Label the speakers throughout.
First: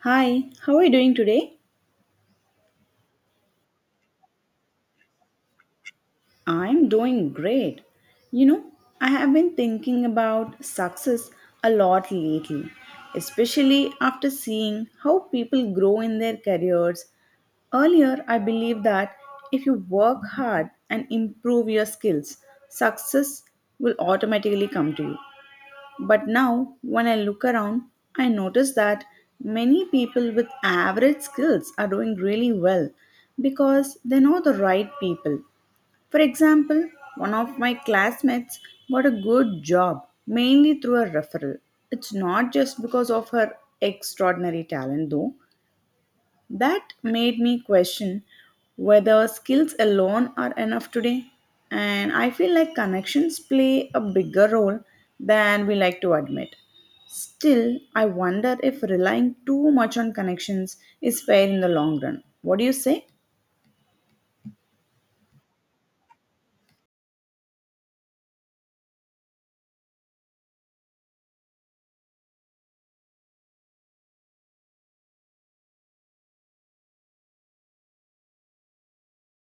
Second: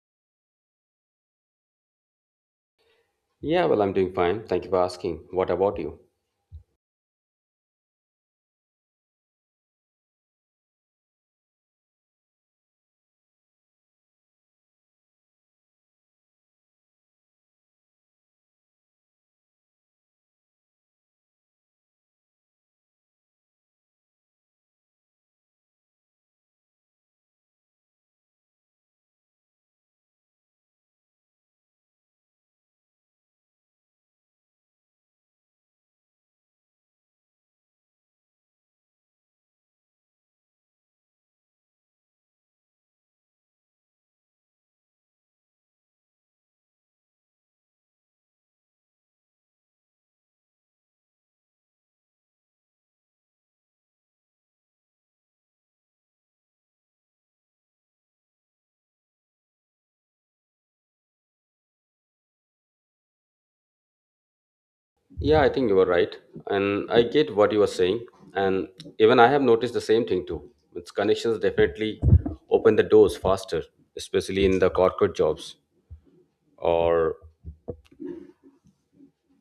Speaker 1: Hi, how are you doing today?
Speaker 2: Yeah, well, I'm doing fine. Thank you for asking. What about you?
Speaker 1: I'm doing great. You know, I have been thinking about success a lot lately, especially after seeing how people grow in their careers. Earlier, I believed that if you work hard and improve your skills, success will automatically come to you. But now, when I look around, I notice that many people with average skills are doing really well because they know the right people. For example, one of my classmates got a good job mainly through a referral. It's not just because of her extraordinary talent, though. That made me question whether skills alone are enough today. And I feel like connections play a bigger role than we like to admit. Still, I wonder if relying too much on connections is fair in the long run. What do you say?
Speaker 2: Yeah, I think you were right. And I get what you are saying. And even I have noticed the same thing too. Its connections definitely open the doors faster, especially in the corporate jobs or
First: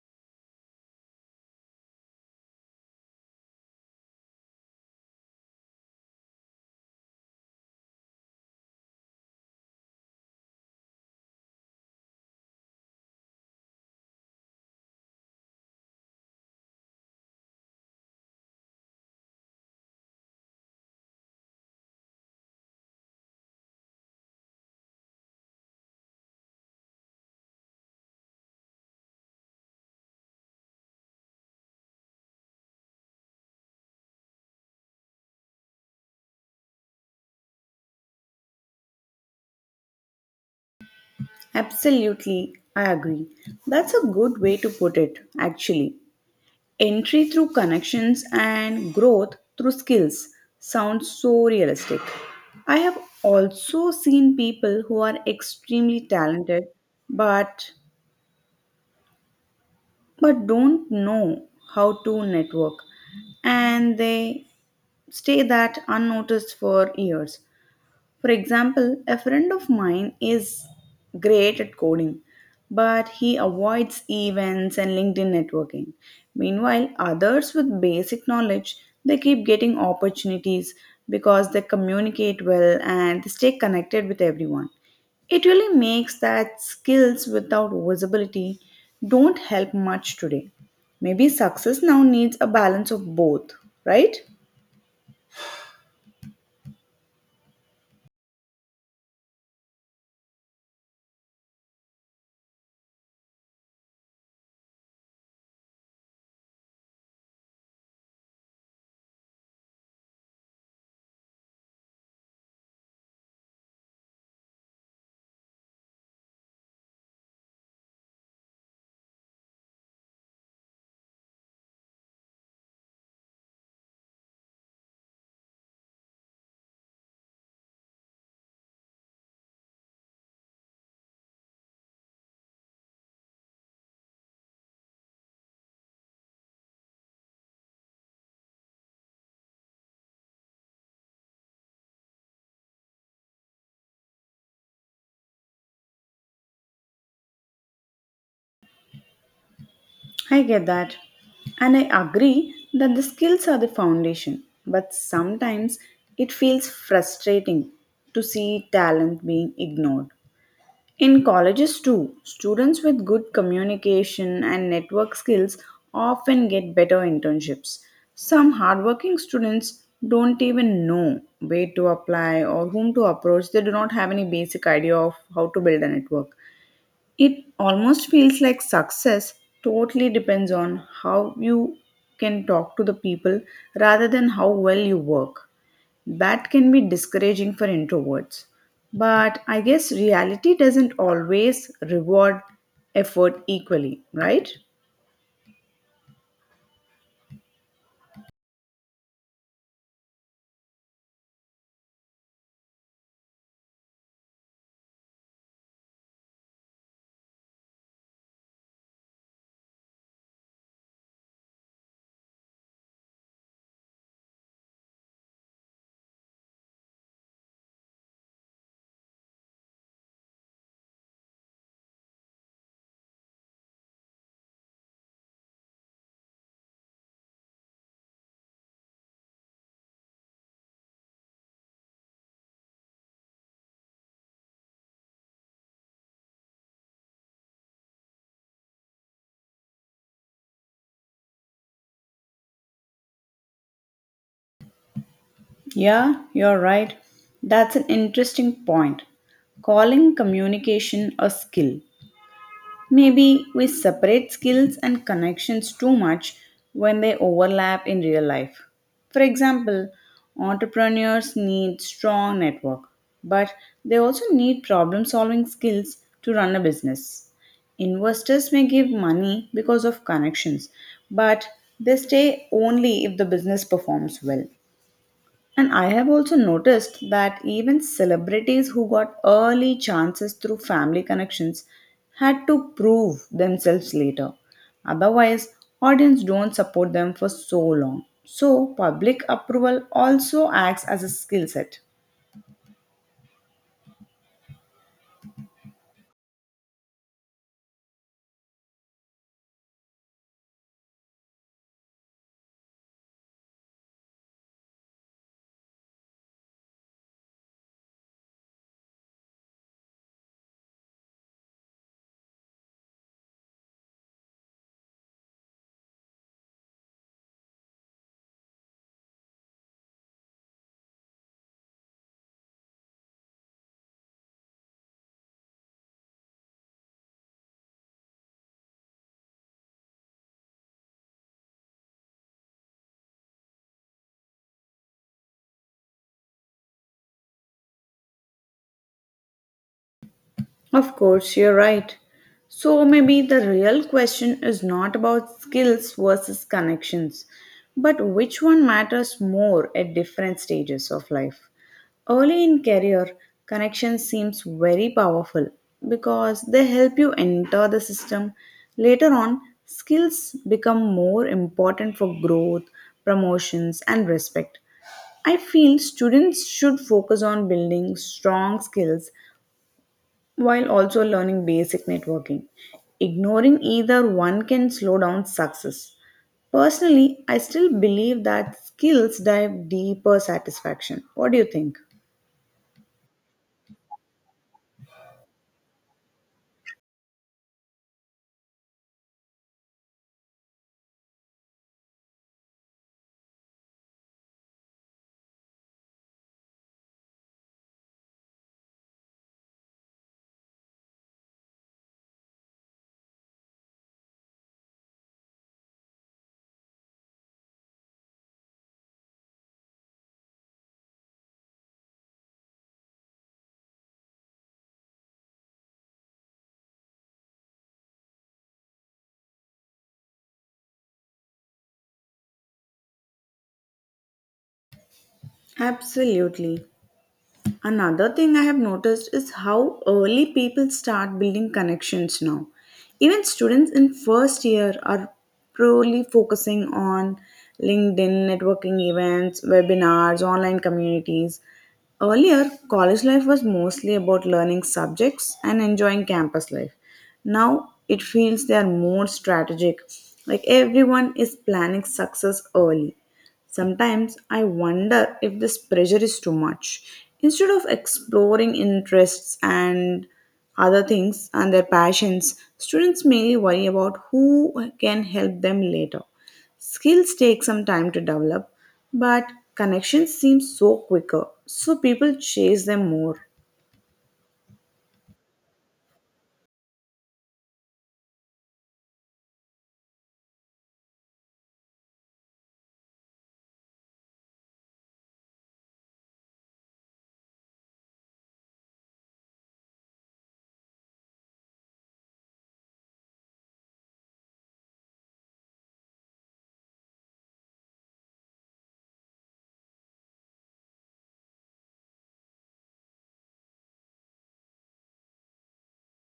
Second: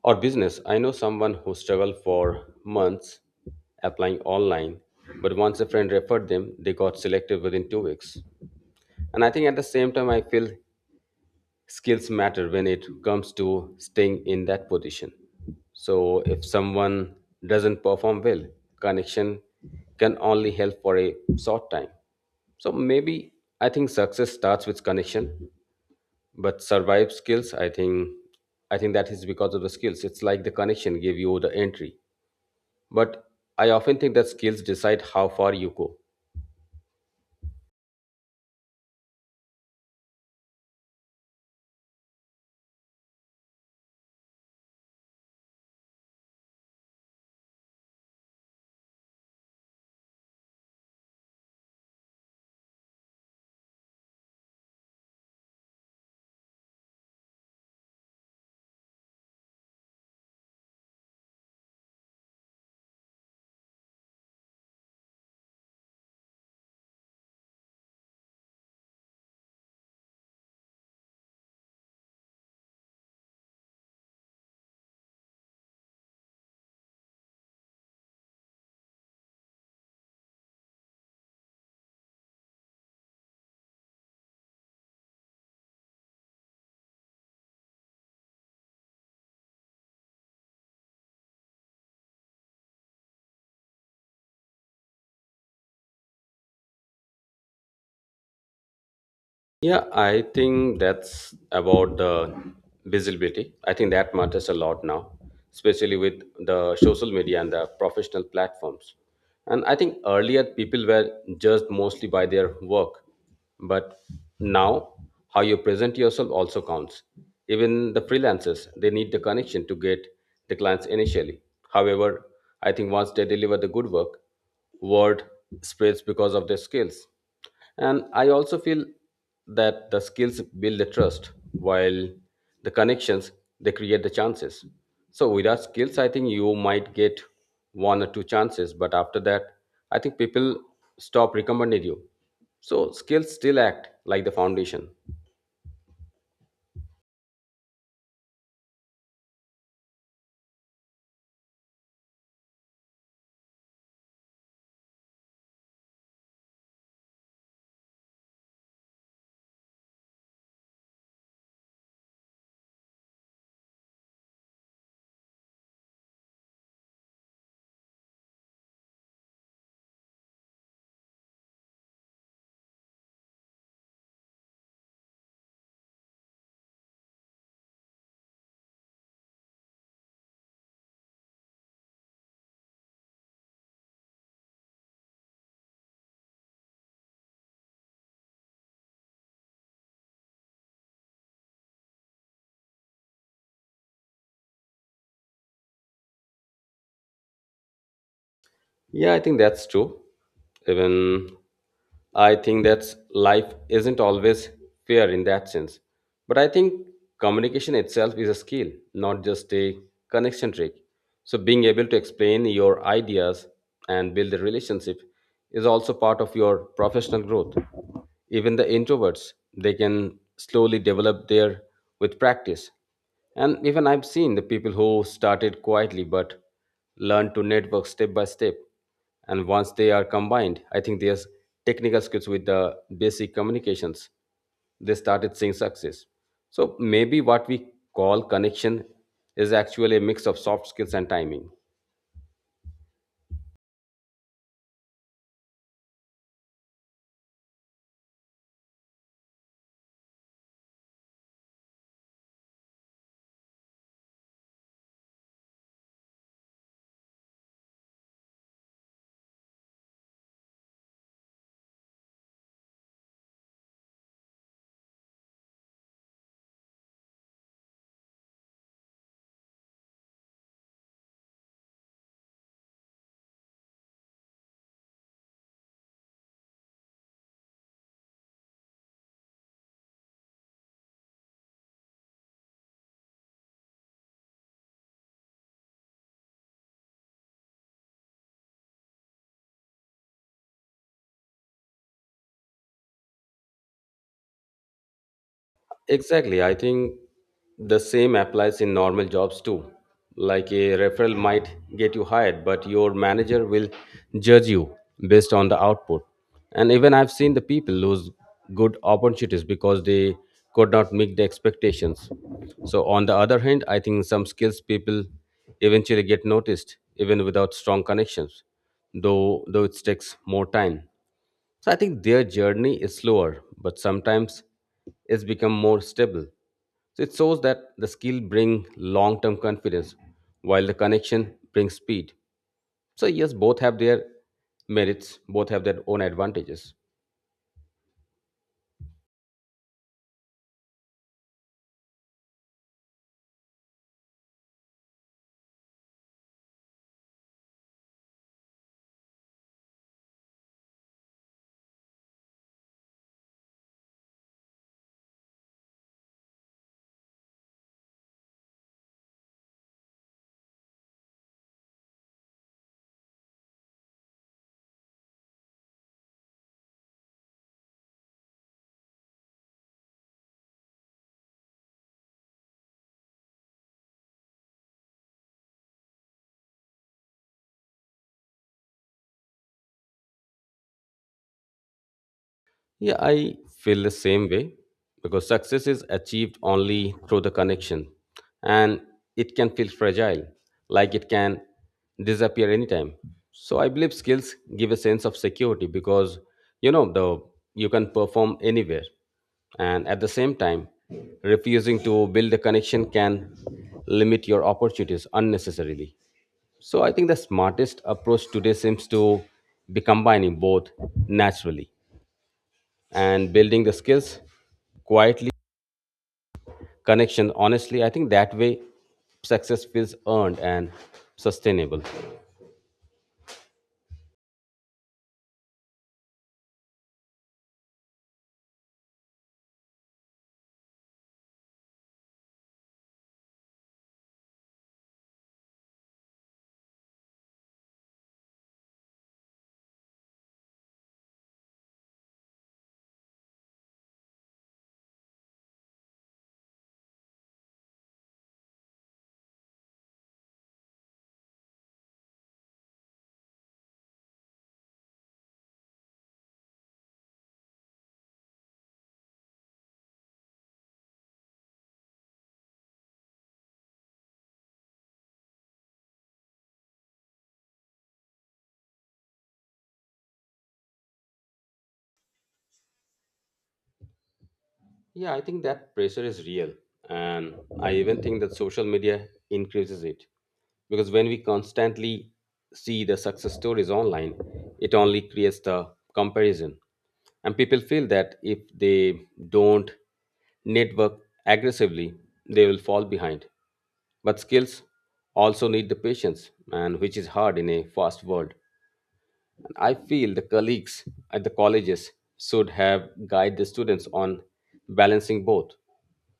Speaker 2: or business. I know someone who struggled for months applying online, but once a friend referred them, they got selected within 2 weeks. And I think at the same time I feel skills matter when it comes to staying in that position. So if someone doesn't perform well, connection can only help for a short time. So maybe I think success starts with connection, but survive skills, I think that is because of the skills. It's like the connection gave you the entry. But I often think that skills decide how far you go.
Speaker 1: Absolutely, I agree. That's a good way to put it, actually. Entry through connections and growth through skills sounds so realistic. I have also seen people who are extremely talented but but don't know how to network and they stay that unnoticed for years. For example, a friend of mine is great at coding, but he avoids events and LinkedIn networking. Meanwhile, others with basic knowledge, they keep getting opportunities because they communicate well and they stay connected with everyone. It really makes that skills without visibility don't help much today. Maybe success now needs a balance of both, right?
Speaker 2: Yeah, I think that's about the visibility. I think that matters a lot now, especially with the social media and the professional platforms. And I think earlier people were judged mostly by their work, but now how you present yourself also counts. Even the freelancers, they need the connection to get the clients initially. However, I think once they deliver the good work, word spreads because of their skills. And I also feel that the skills build the trust, while the connections they create the chances. So without skills, I think you might get one or two chances, but after that, I think people stop recommending you. So skills still act like the foundation.
Speaker 1: I get that. And I agree that the skills are the foundation, but sometimes it feels frustrating to see talent being ignored. In colleges, too, students with good communication and network skills often get better internships. Some hardworking students don't even know where to apply or whom to approach, they do not have any basic idea of how to build a network. It almost feels like success totally depends on how you can talk to the people rather than how well you work. That can be discouraging for introverts. But I guess reality doesn't always reward effort equally, right?
Speaker 2: Yeah, I think that's true. Even I think that life isn't always fair in that sense. But I think communication itself is a skill, not just a connection trick. So being able to explain your ideas and build a relationship is also part of your professional growth. Even the introverts, they can slowly develop their with practice. And even I've seen the people who started quietly but learned to network step by step. And once they are combined, I think there's technical skills with the basic communications. They started seeing success. So maybe what we call connection is actually a mix of soft skills and timing.
Speaker 1: Yeah, you're right. That's an interesting point. Calling communication a skill. Maybe we separate skills and connections too much when they overlap in real life. For example, entrepreneurs need strong network, but they also need problem solving skills to run a business. Investors may give money because of connections, but they stay only if the business performs well. And I have also noticed that even celebrities who got early chances through family connections had to prove themselves later. Otherwise, audience don't support them for so long. So, public approval also acts as a skill set.
Speaker 2: Exactly. I think the same applies in normal jobs too. Like a referral might get you hired, but your manager will judge you based on the output. And even I've seen the people lose good opportunities because they could not meet the expectations. So, on the other hand, I think some skills people eventually get noticed even without strong connections, though it takes more time. So I think their journey is slower, but sometimes it's become more stable. So it shows that the skill bring long-term confidence while the connection brings speed. So yes, both have their merits, both have their own advantages.
Speaker 1: Of course, you're right. So maybe the real question is not about skills versus connections, but which one matters more at different stages of life. Early in career, connection seems very powerful because they help you enter the system. Later on, skills become more important for growth, promotions, and respect. I feel students should focus on building strong skills while also learning basic networking. Ignoring either one can slow down success. Personally, I still believe that skills drive deeper satisfaction. What do you think?
Speaker 2: Yeah, I feel the same way because success is achieved only through the connection and it can feel fragile, like it can disappear anytime. So I believe skills give a sense of security because you know the you can perform anywhere, and at the same time refusing to build a connection can limit your opportunities unnecessarily. So I think the smartest approach today seems to be combining both naturally, and building the skills quietly, connection honestly. I think that way success feels earned and sustainable.
Speaker 1: Absolutely. Another thing I have noticed is how early people start building connections now. Even students in first year are purely focusing on LinkedIn, networking events, webinars, online communities. Earlier, college life was mostly about learning subjects and enjoying campus life. Now it feels they are more strategic, like everyone is planning success early. Sometimes I wonder if this pressure is too much. Instead of exploring interests and other things and their passions, students mainly worry about who can help them later. Skills take some time to develop, but connections seem so quicker, so people chase them more.
Speaker 2: Yeah, I think that pressure is real. And I even think that social media increases it. Because when we constantly see the success stories online, it only creates the comparison. And people feel that if they don't network aggressively, they will fall behind. But skills also need the patience, and which is hard in a fast world. I feel the colleagues at the colleges should have guided the students on balancing both.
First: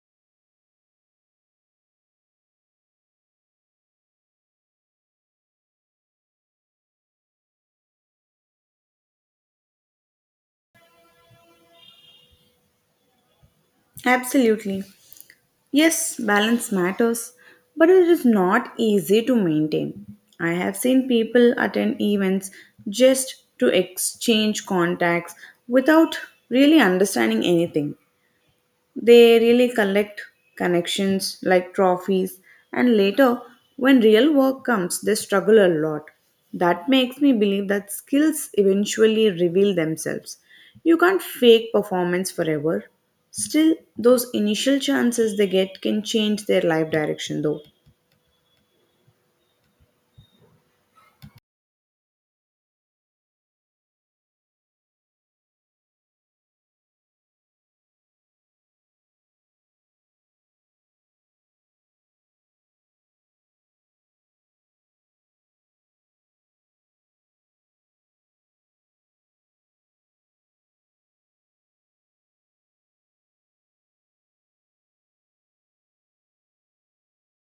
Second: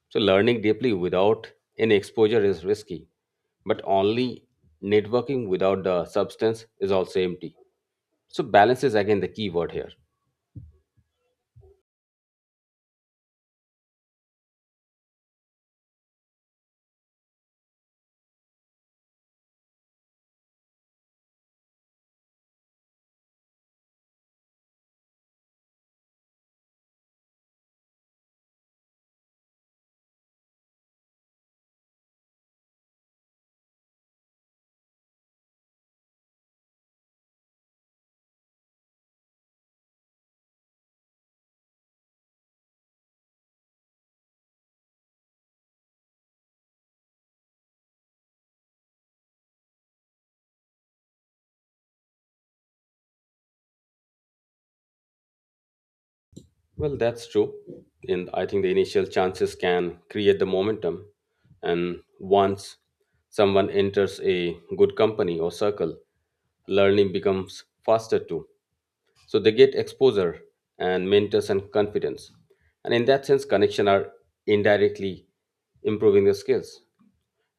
Speaker 2: So, learning deeply without any exposure is risky, but only networking without the substance is also empty. So, balance is again the key word here.
Speaker 1: Absolutely. Yes, balance matters, but it is not easy to maintain. I have seen people attend events just to exchange contacts without really understanding anything. They really collect connections like trophies, and later, when real work comes, they struggle a lot. That makes me believe that skills eventually reveal themselves. You can't fake performance forever. Still, those initial chances they get can change their life direction, though.
Speaker 2: Well, that's true. And I think the initial chances can create the momentum. And once someone enters a good company or circle, learning becomes faster too. So they get exposure and mentors and confidence. And in that sense, connection are indirectly improving their skills.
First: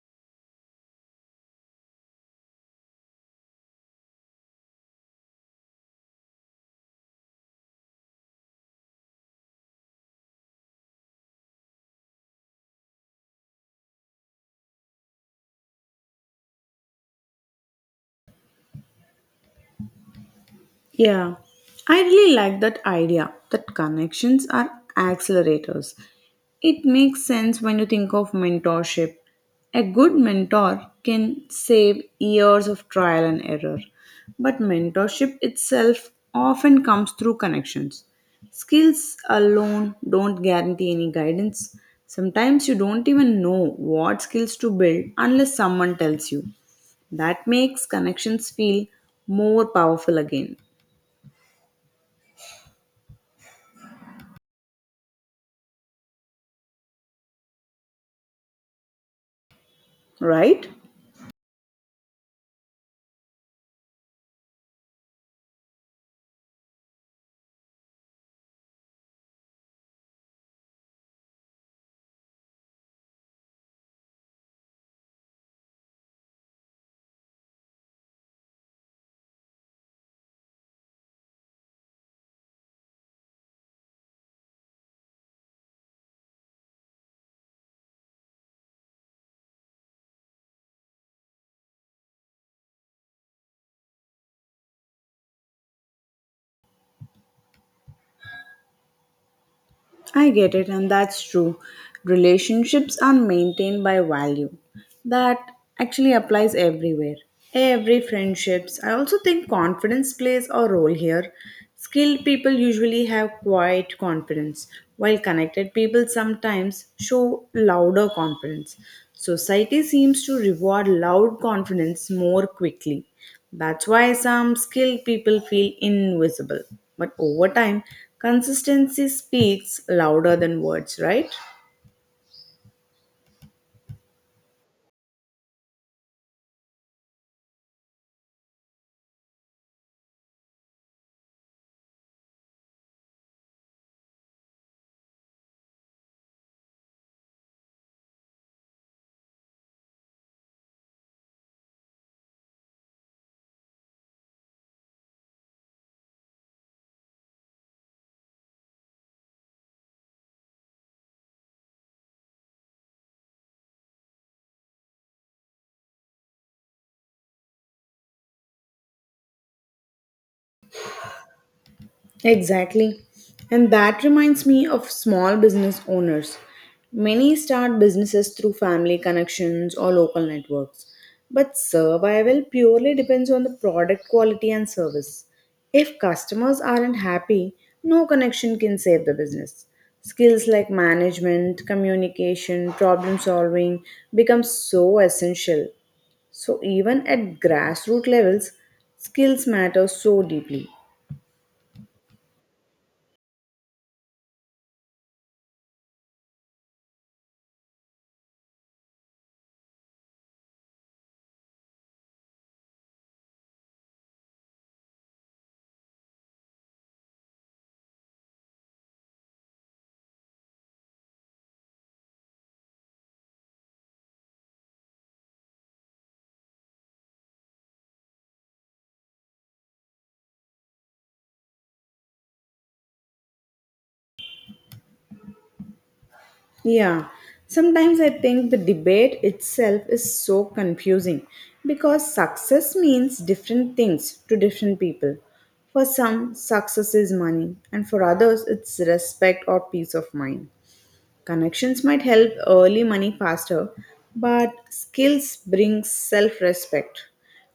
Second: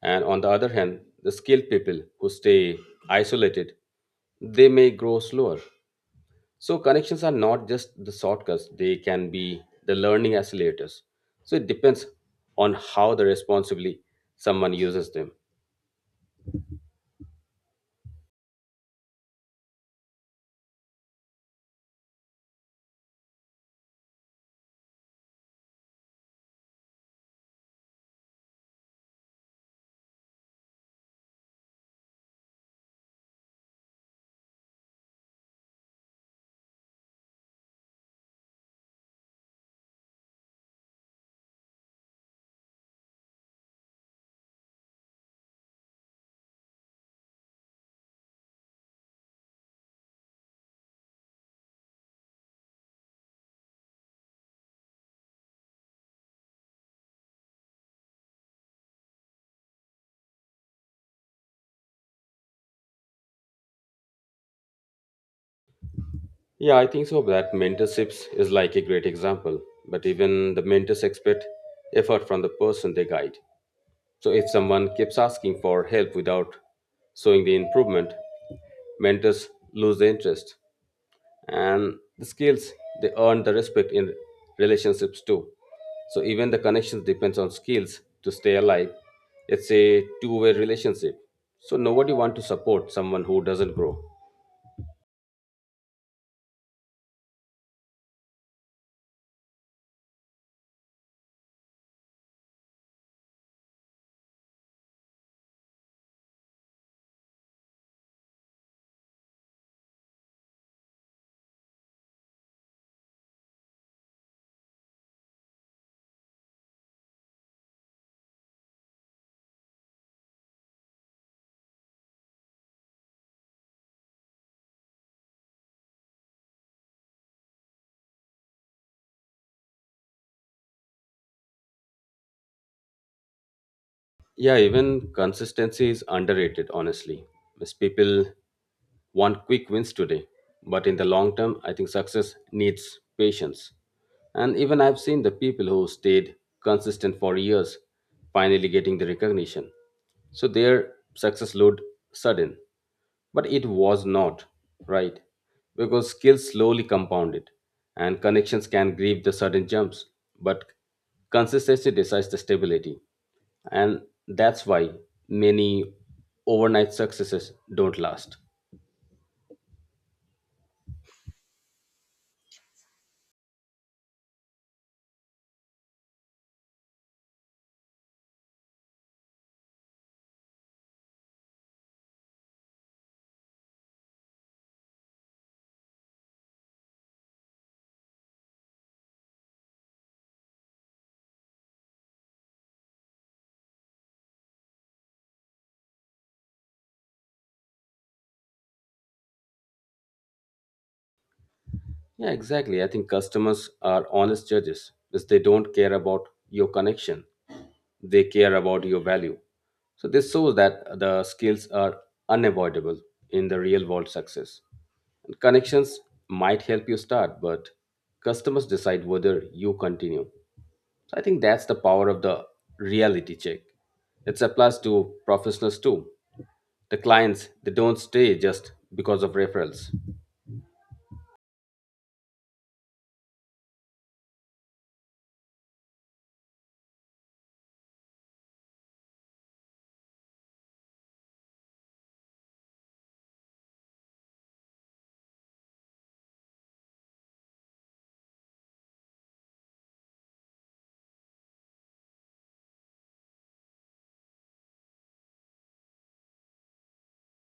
Speaker 2: And on the other hand, the skilled people who stay isolated, they may grow slower. So connections are not just the shortcuts, they can be the learning accelerators. So it depends on how the responsibly someone uses them.
Speaker 1: Yeah, I really like that idea that connections are accelerators. It makes sense when you think of mentorship. A good mentor can save years of trial and error, but mentorship itself often comes through connections. Skills alone don't guarantee any guidance. Sometimes you don't even know what skills to build unless someone tells you. That makes connections feel more powerful again, right?
Speaker 2: Yeah, I think so. That mentorships is like a great example, but even the mentors expect effort from the person they guide. So if someone keeps asking for help without showing the improvement, mentors lose the interest, and the skills they earn the respect in relationships too. So even the connections depends on skills to stay alive. It's a two-way relationship. So nobody want to support someone who doesn't grow.
Speaker 1: I get it, and that's true. Relationships are maintained by value. That actually applies everywhere. Every friendships. I also think confidence plays a role here. Skilled people usually have quiet confidence, while connected people sometimes show louder confidence. Society seems to reward loud confidence more quickly. That's why some skilled people feel invisible. But over time, consistency speaks louder than words, right?
Speaker 2: Yeah, even consistency is underrated, honestly. Most people want quick wins today, but in the long term, I think success needs patience. And even I've seen the people who stayed consistent for years finally getting the recognition. So their success load sudden. But it was not, right? Because skills slowly compounded and connections can grieve the sudden jumps, but consistency decides the stability. And that's why many overnight successes don't last.
Speaker 1: Exactly. And that reminds me of small business owners. Many start businesses through family connections or local networks. But survival purely depends on the product quality and service. If customers aren't happy, no connection can save the business. Skills like management, communication, problem solving become so essential. So even at grassroots levels, skills matter so deeply.
Speaker 2: Yeah, exactly. I think customers are honest judges because they don't care about your connection. They care about your value. So this shows that the skills are unavoidable in the real world success. And connections might help you start, but customers decide whether you continue. So I think that's the power of the reality check. It applies to professionals too. The clients, they don't stay just because of referrals.
Speaker 1: Yeah, sometimes I think the debate itself is so confusing because success means different things to different people. For some, success is money, and for others, it's respect or peace of mind. Connections might help early money faster, but skills bring self respect.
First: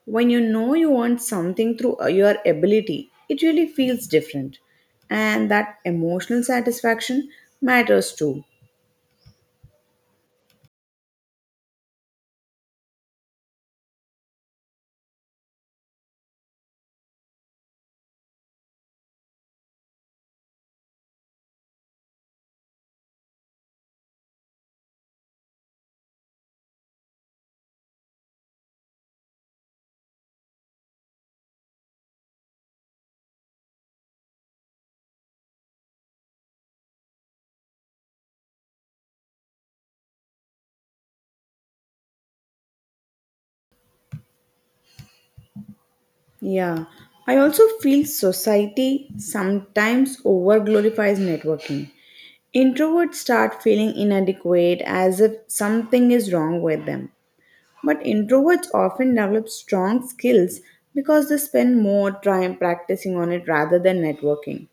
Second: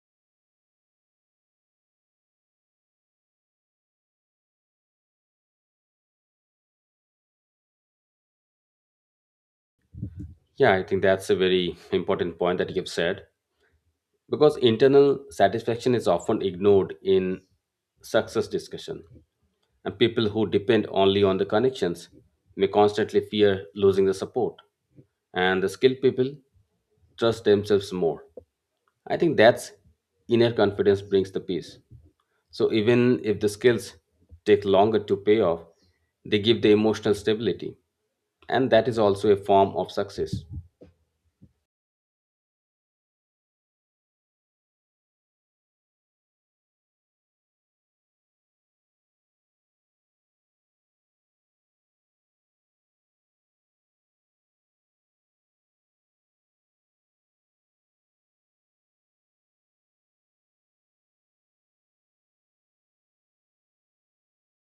Speaker 1: When you know you earned something through your ability, it really feels different. And that emotional satisfaction matters too.
Speaker 2: Yeah, I think that's a very important point that you've said. Because internal satisfaction is often ignored in success discussion, and people who depend only on the connections may constantly fear losing the support. And the skilled people trust themselves more. I think that's inner confidence brings the peace. So even if the skills take longer to pay off, they give the emotional stability, and that is also a form of success.
Speaker 1: Yeah, I also feel society sometimes over glorifies networking. Introverts start feeling inadequate as if something is wrong with them. But introverts often develop strong skills because they spend more time practicing on it rather than networking.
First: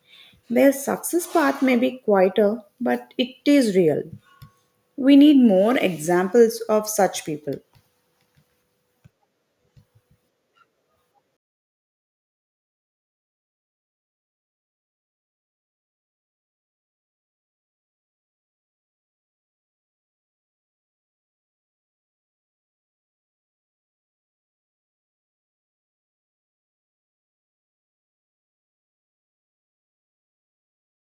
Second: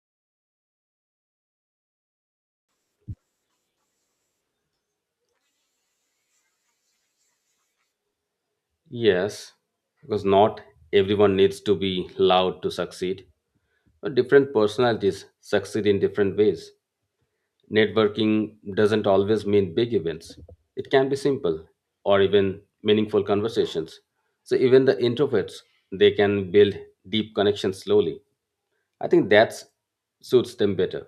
Speaker 1: Their success path may be quieter, but it is real. We need more examples of such people.
Speaker 2: Yes, because not everyone needs to be loud to succeed. Different personalities succeed in different ways. Networking doesn't always mean big events, it can be simple or even meaningful conversations. So, even the introverts, they can build deep connections slowly. I think that suits them better.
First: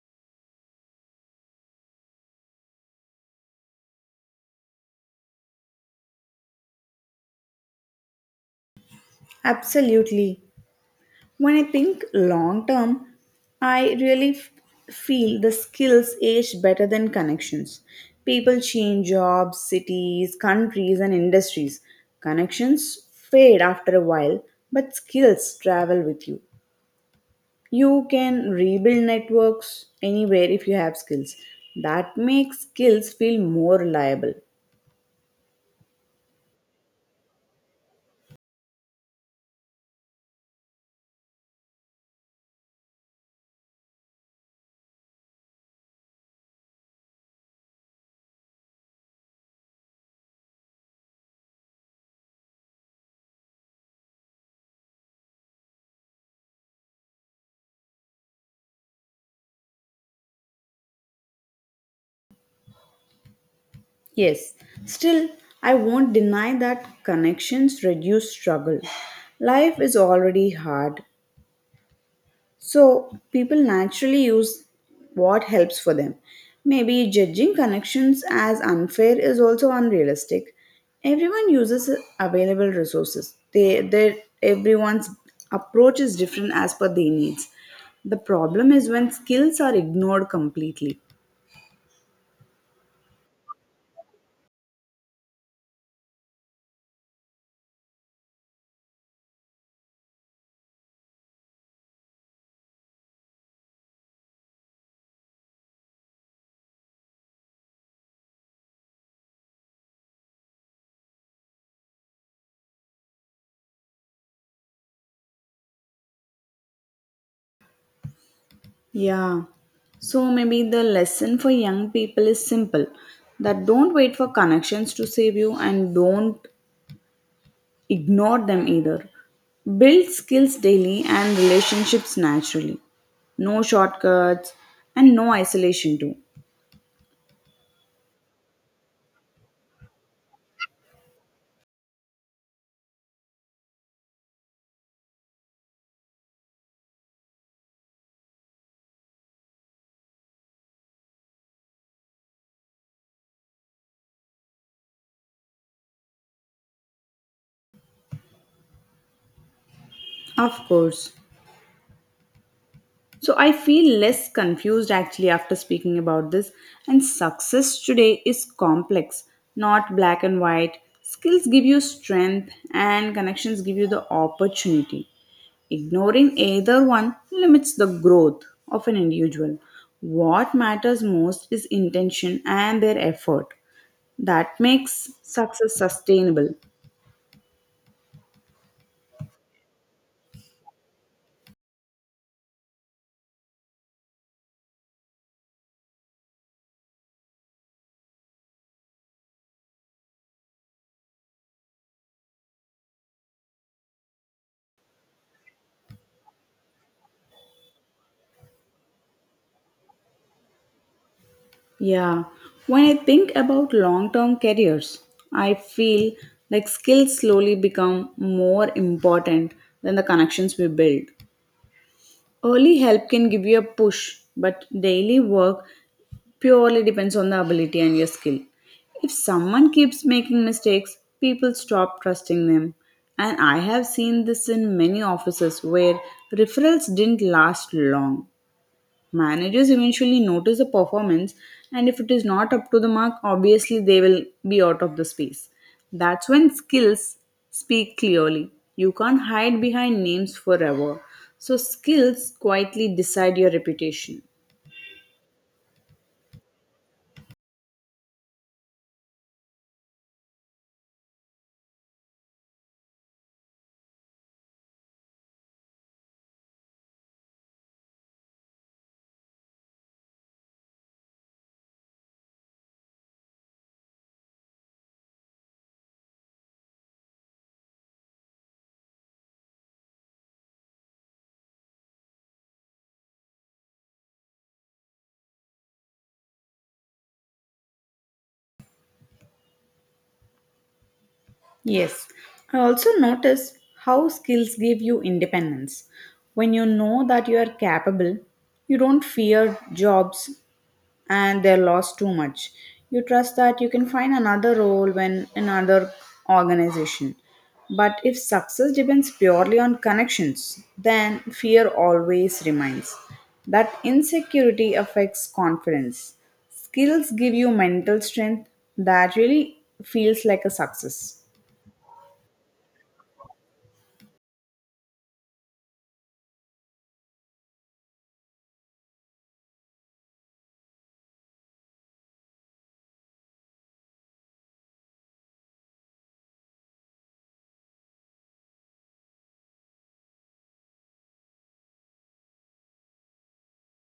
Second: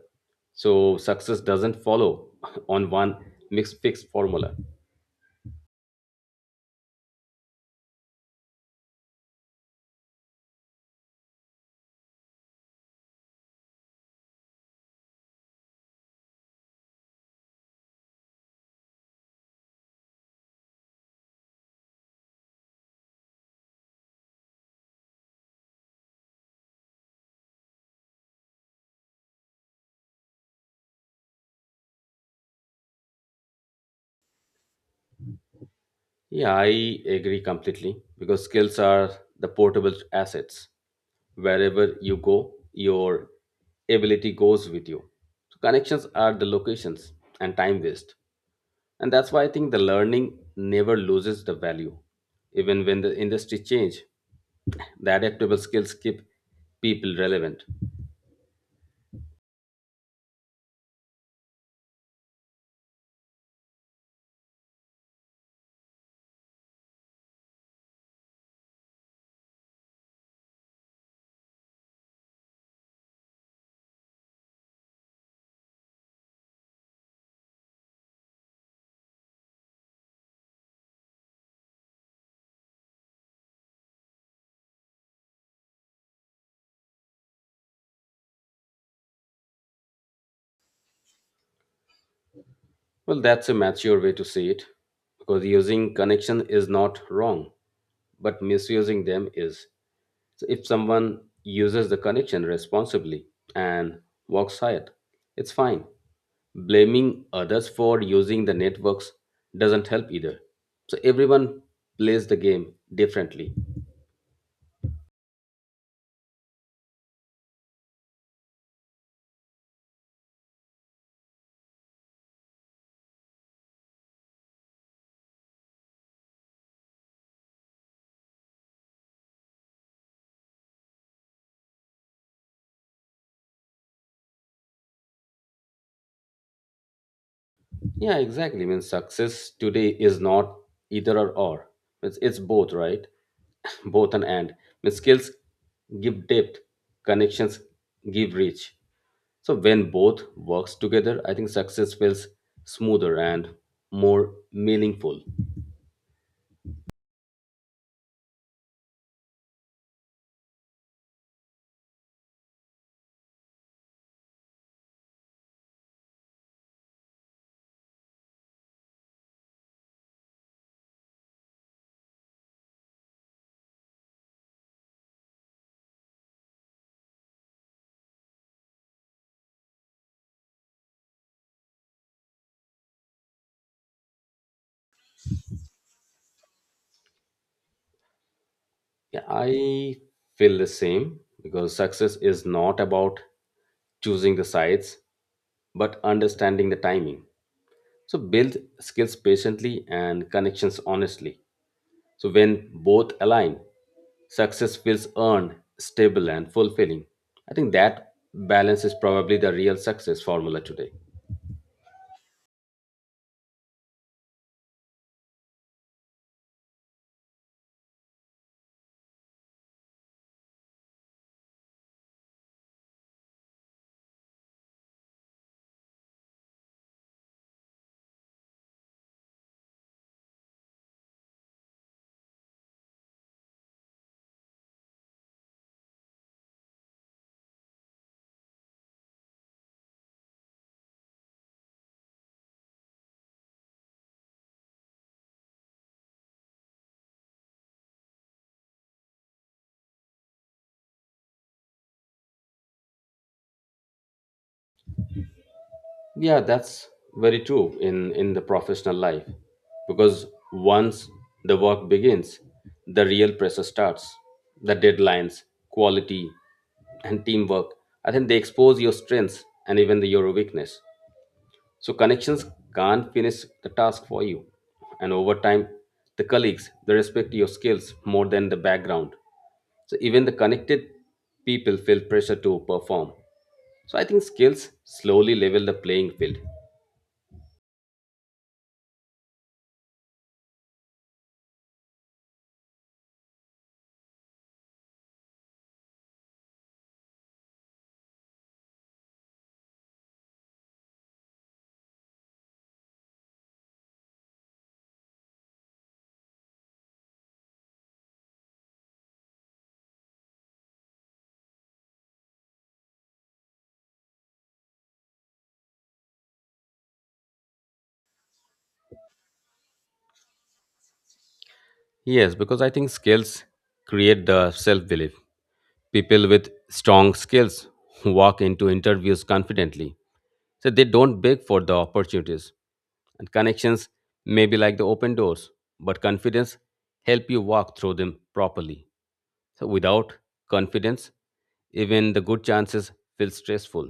Speaker 2: So, success doesn't follow on one mixed fixed formula.
Speaker 1: Absolutely. When I think long term, I really f- feel the skills age better than connections. People change jobs, cities, countries, and industries. Connections fade after a while, but skills travel with you. You can rebuild networks anywhere if you have skills. That makes skills feel more reliable.
Speaker 2: Yeah, I agree completely because skills are the portable assets. Wherever you go, your ability goes with you. So connections are the locations and time waste. And that's why I think the learning never loses the value. Even when the industry change, the adaptable skills keep people relevant.
Speaker 1: Yes, still, I won't deny that connections reduce struggle. Life is already hard. So people naturally use what helps for them. Maybe judging connections as unfair is also unrealistic. Everyone uses available resources. Everyone's approach is different as per their needs. The problem is when skills are ignored completely.
Speaker 2: Well, that's a mature way to see it because using connection is not wrong, but misusing them is. So if someone uses the connection responsibly and walks ahead, it's fine. Blaming others for using the networks doesn't help either. So everyone plays the game differently.
Speaker 1: Yeah. So maybe the lesson for young people is simple that don't wait for connections to save you and don't ignore them either. Build skills daily and relationships naturally. No shortcuts and no isolation, too.
Speaker 2: Yeah, exactly. I mean, success today is not either or. It's both, right? Both an and means skills give depth, connections give reach. So when both works together, I think success feels smoother and more meaningful.
Speaker 1: Of course. So I feel less confused actually after speaking about this. And success today is complex, not black and white. Skills give you strength, and connections give you the opportunity. Ignoring either one limits the growth of an individual. What matters most is intention and their effort. That makes success sustainable.
Speaker 2: Yeah, I feel the same because success is not about choosing the sides but understanding the timing. So build skills patiently and connections honestly. So, when both align, success feels earned, stable, and fulfilling. I think that balance is probably the real success formula today.
Speaker 1: Yeah, when I think about long term careers, I feel like skills slowly become more important than the connections we build. Early help can give you a push, but daily work purely depends on the ability and your skill. If someone keeps making mistakes, people stop trusting them. And I have seen this in many offices where referrals didn't last long. Managers eventually notice the performance, and if it is not up to the mark, obviously they will be out of the space. That's when skills speak clearly. You can't hide behind names forever. So, skills quietly decide your reputation.
Speaker 2: Yeah, that's very true in the professional life, because once the work begins, the real pressure starts. The deadlines, quality, and teamwork. I think they expose your strengths and even your weakness. So connections can't finish the task for you. And over time, the colleagues, they respect your skills more than the background. So even the connected people feel pressure to perform. So I think skills slowly level the playing field.
Speaker 1: Yes, I also notice how skills give you independence. When you know that you are capable, you don't fear jobs and they lost too much. You trust that you can find another role when another organization. But if success depends purely on connections, then fear always remains. That insecurity affects confidence. Skills give you mental strength that really feels like a success.
Speaker 2: Yes, because I think skills create the self belief. People with strong skills walk into interviews confidently. So they don't beg for the opportunities. And connections may be like the open doors, but confidence help you walk through them properly. So without confidence, even the good chances feel stressful.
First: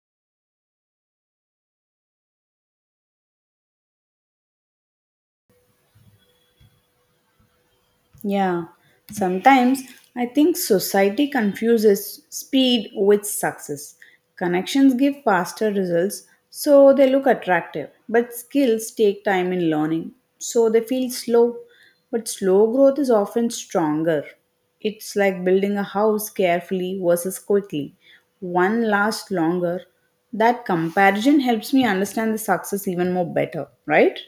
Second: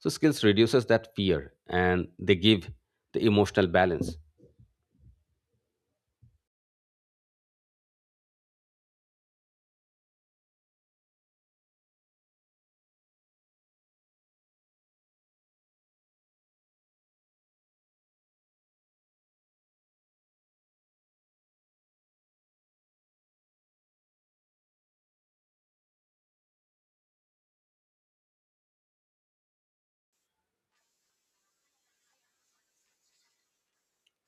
Speaker 2: So skills reduces that fear and they give the emotional balance.
Speaker 1: Yeah, sometimes I think society confuses speed with success. Connections give faster results, so they look attractive, but skills take time in learning, so they feel slow. But slow growth is often stronger. It's like building a house carefully versus quickly. One lasts longer. That comparison helps me understand the success even more better, right?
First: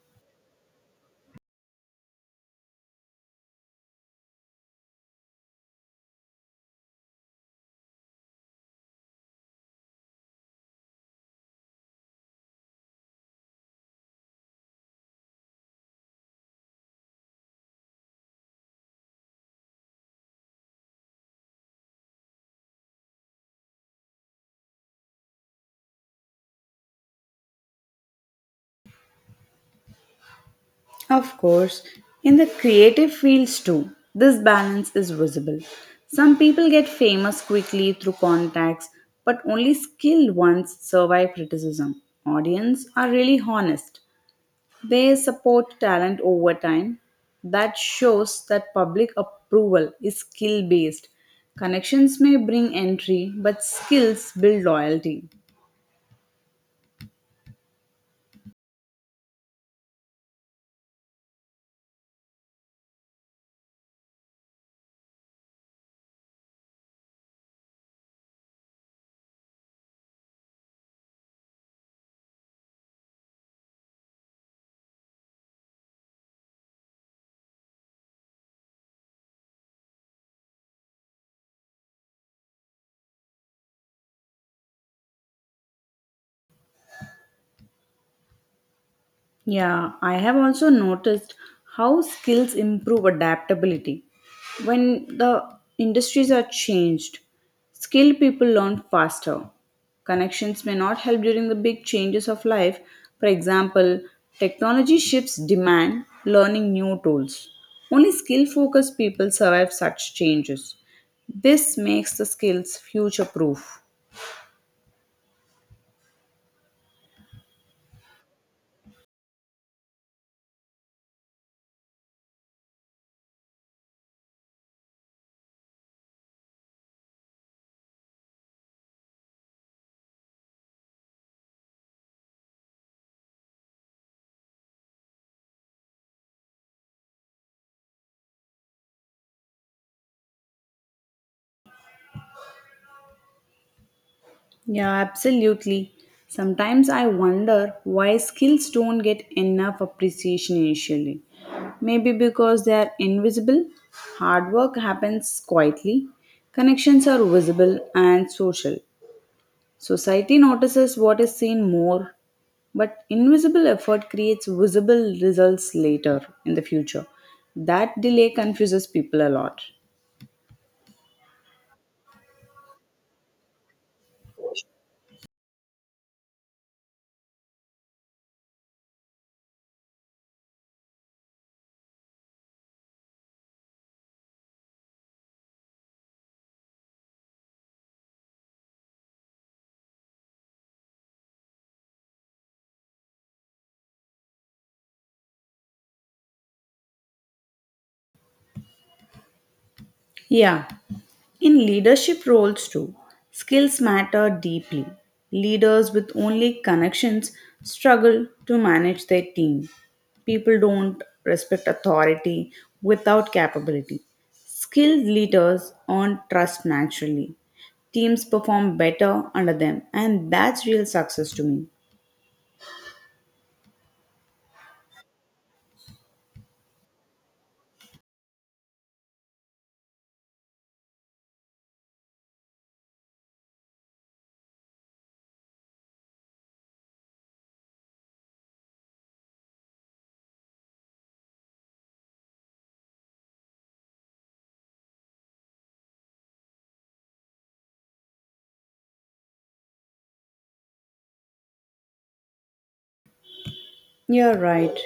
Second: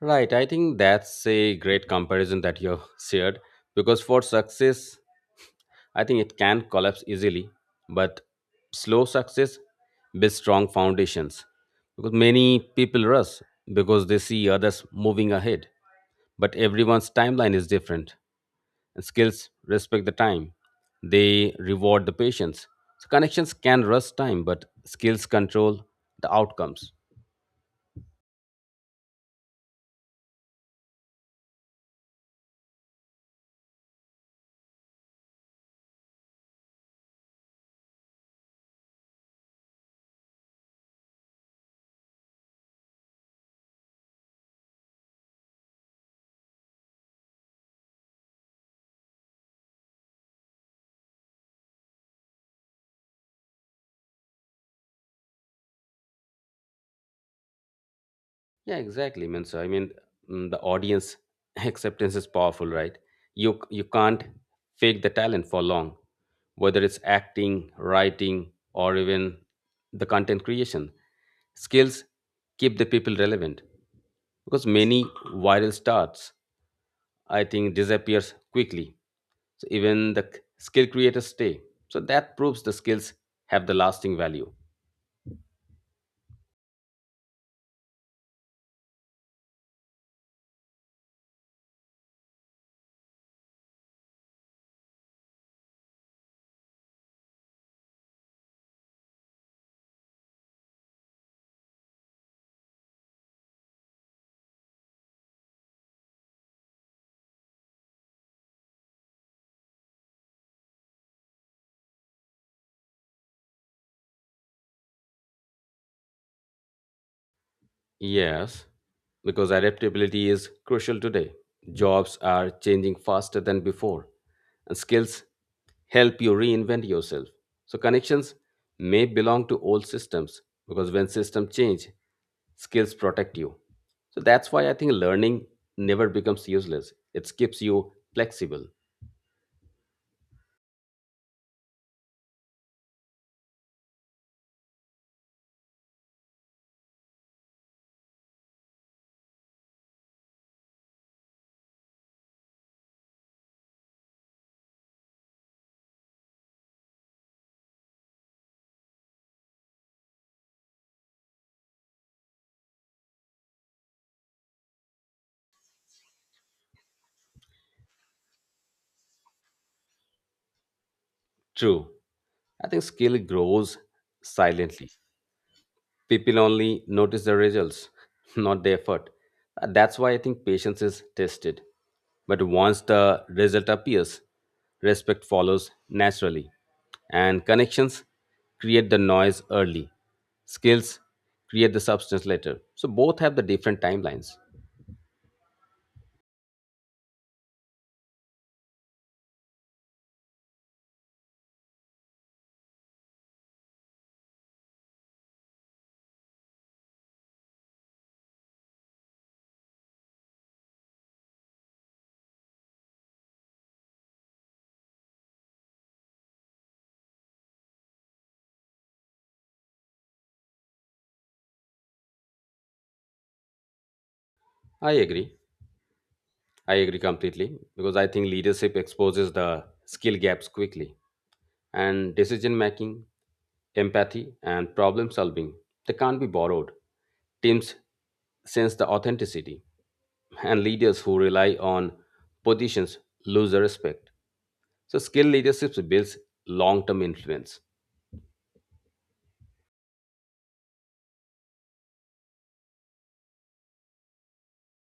Speaker 2: Right, I think that's a great comparison that you shared, because for success, I think it can collapse easily, but slow success builds strong foundations because many people rush because they see others moving ahead, but everyone's timeline is different. And skills respect the time, they reward the patience. So connections can rust time, but skills control the outcomes.
Speaker 1: Of course, in the creative fields too, this balance is visible. Some people get famous quickly through contacts, but only skilled ones survive criticism. Audience are really honest. They support talent over time. That shows that public approval is skill based. Connections may bring entry, but skills build loyalty.
Speaker 2: Yeah, exactly. means I mean the audience acceptance is powerful, right? You can't fake the talent for long, whether it's acting, writing, or even the content creation. Skills keep the people relevant because many viral starts, I think, disappears quickly. So even the skill creators stay. So that proves the skills have the lasting value.
Speaker 1: Yeah, I have also noticed how skills improve adaptability. When the industries are changed, skilled people learn faster. Connections may not help during the big changes of life. For example, technology shifts demand learning new tools. Only skill focused people survive such changes. This makes the skills future proof.
Speaker 2: Yes, because adaptability is crucial today. Jobs are changing faster than before, and skills help you reinvent yourself. So connections may belong to old systems because when systems change, skills protect you. So that's why I think learning never becomes useless. It keeps you flexible.
Speaker 1: Yeah, absolutely. Sometimes I wonder why skills don't get enough appreciation initially. Maybe because they are invisible, hard work happens quietly, connections are visible and social. Society notices what is seen more, but invisible effort creates visible results later in the future. That delay confuses people a lot.
Speaker 2: True. I think skill grows silently. People only notice the results, not the effort. That's why I think patience is tested. But once the result appears, respect follows naturally. And connections create the noise early, skills create the substance later. So both have the different timelines.
Speaker 1: Yeah, in leadership roles, too, skills matter deeply. Leaders with only connections struggle to manage their team. People don't respect authority without capability. Skilled leaders earn trust naturally. Teams perform better under them, and that's real success to me.
Speaker 2: I agree. I agree completely because I think leadership exposes the skill gaps quickly. And decision making, empathy, and problem solving. They can't be borrowed. Teams sense the authenticity, and leaders who rely on positions lose the respect. So, skill leadership builds long term influence.
Speaker 1: You're right.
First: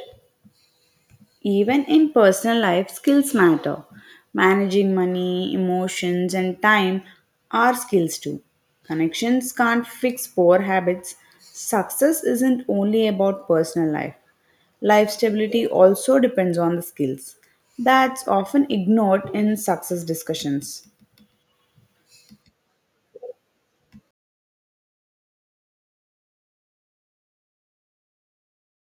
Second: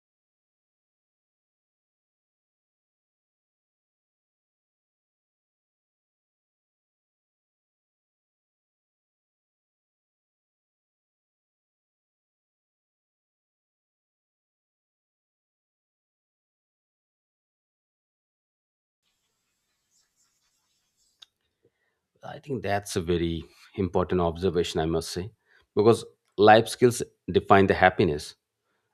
Speaker 1: Even in personal life, skills matter. Managing money, emotions, and time are skills too. Connections can't fix poor habits. Success isn't only about personal life. Life stability also depends on the skills. That's often ignored in success discussions.
Speaker 2: I think that's a very important observation, I must say, because life skills define the happiness,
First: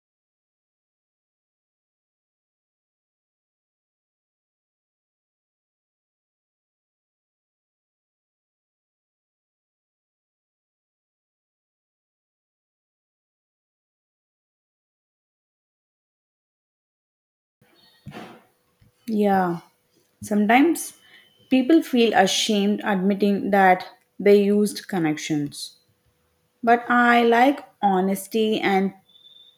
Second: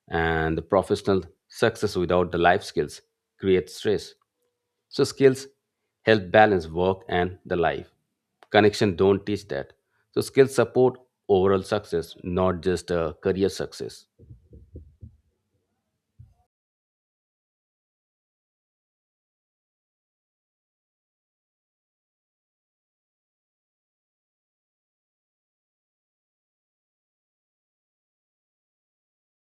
Speaker 2: and the professional success without the life skills creates stress. So skills help balance work and the life. Connection don't teach that. So skills support overall success, not just career success.
Speaker 1: Yeah. Sometimes people feel ashamed admitting that they used connections. But I like honesty and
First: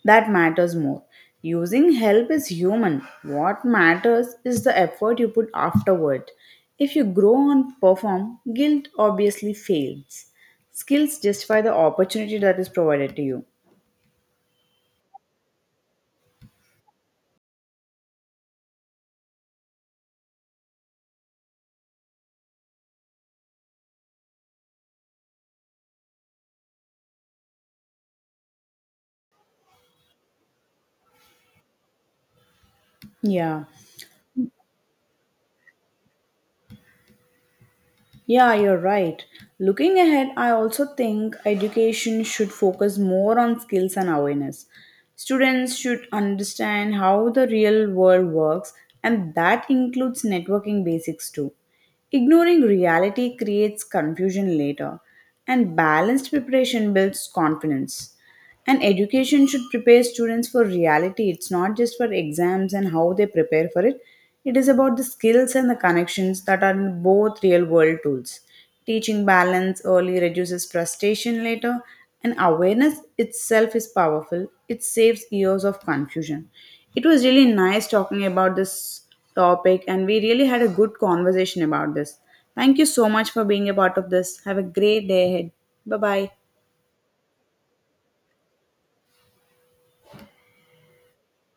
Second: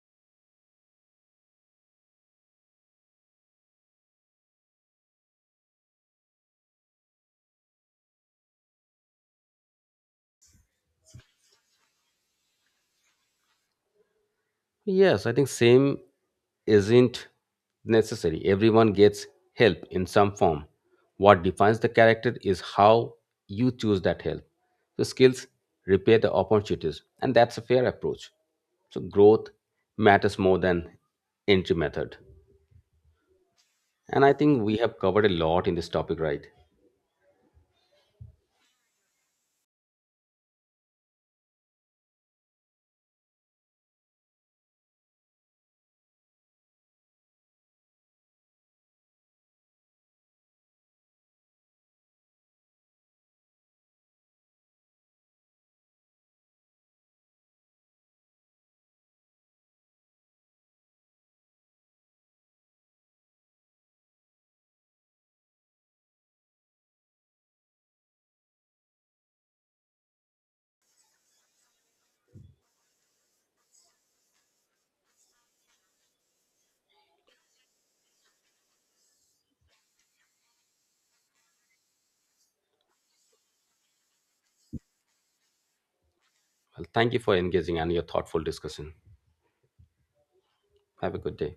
Speaker 1: that matters more. Using help is human. What matters is the effort you put afterward. If you grow and perform, guilt obviously fails. Skills justify the opportunity that is provided to you.
Speaker 2: Yes, I think same isn't necessary. Everyone gets help in some form. What defines the character is how you choose that help. So skills repair the opportunities, and that's a fair approach. So growth matters more than entry method.
Speaker 1: Yeah,
Speaker 2: And I think we have covered a lot in this topic, right?
Speaker 1: yeah, you're right. Looking ahead, I also think education should focus more on skills and awareness. Students should understand how the real world works, and that includes networking basics too. Ignoring reality creates confusion later, and balanced preparation builds confidence. And education should prepare students for reality. It's not just for exams and how they prepare for it, it is about the skills and the connections that are in both real world tools. Teaching balance early reduces frustration later, and awareness itself is powerful. It saves years of confusion. It was really nice talking about this topic, and we really had a good conversation about this. Thank you so much for being a part of this. Have a great day ahead. Bye bye.
Speaker 2: Well, thank you for engaging and your thoughtful discussion. Have a good day.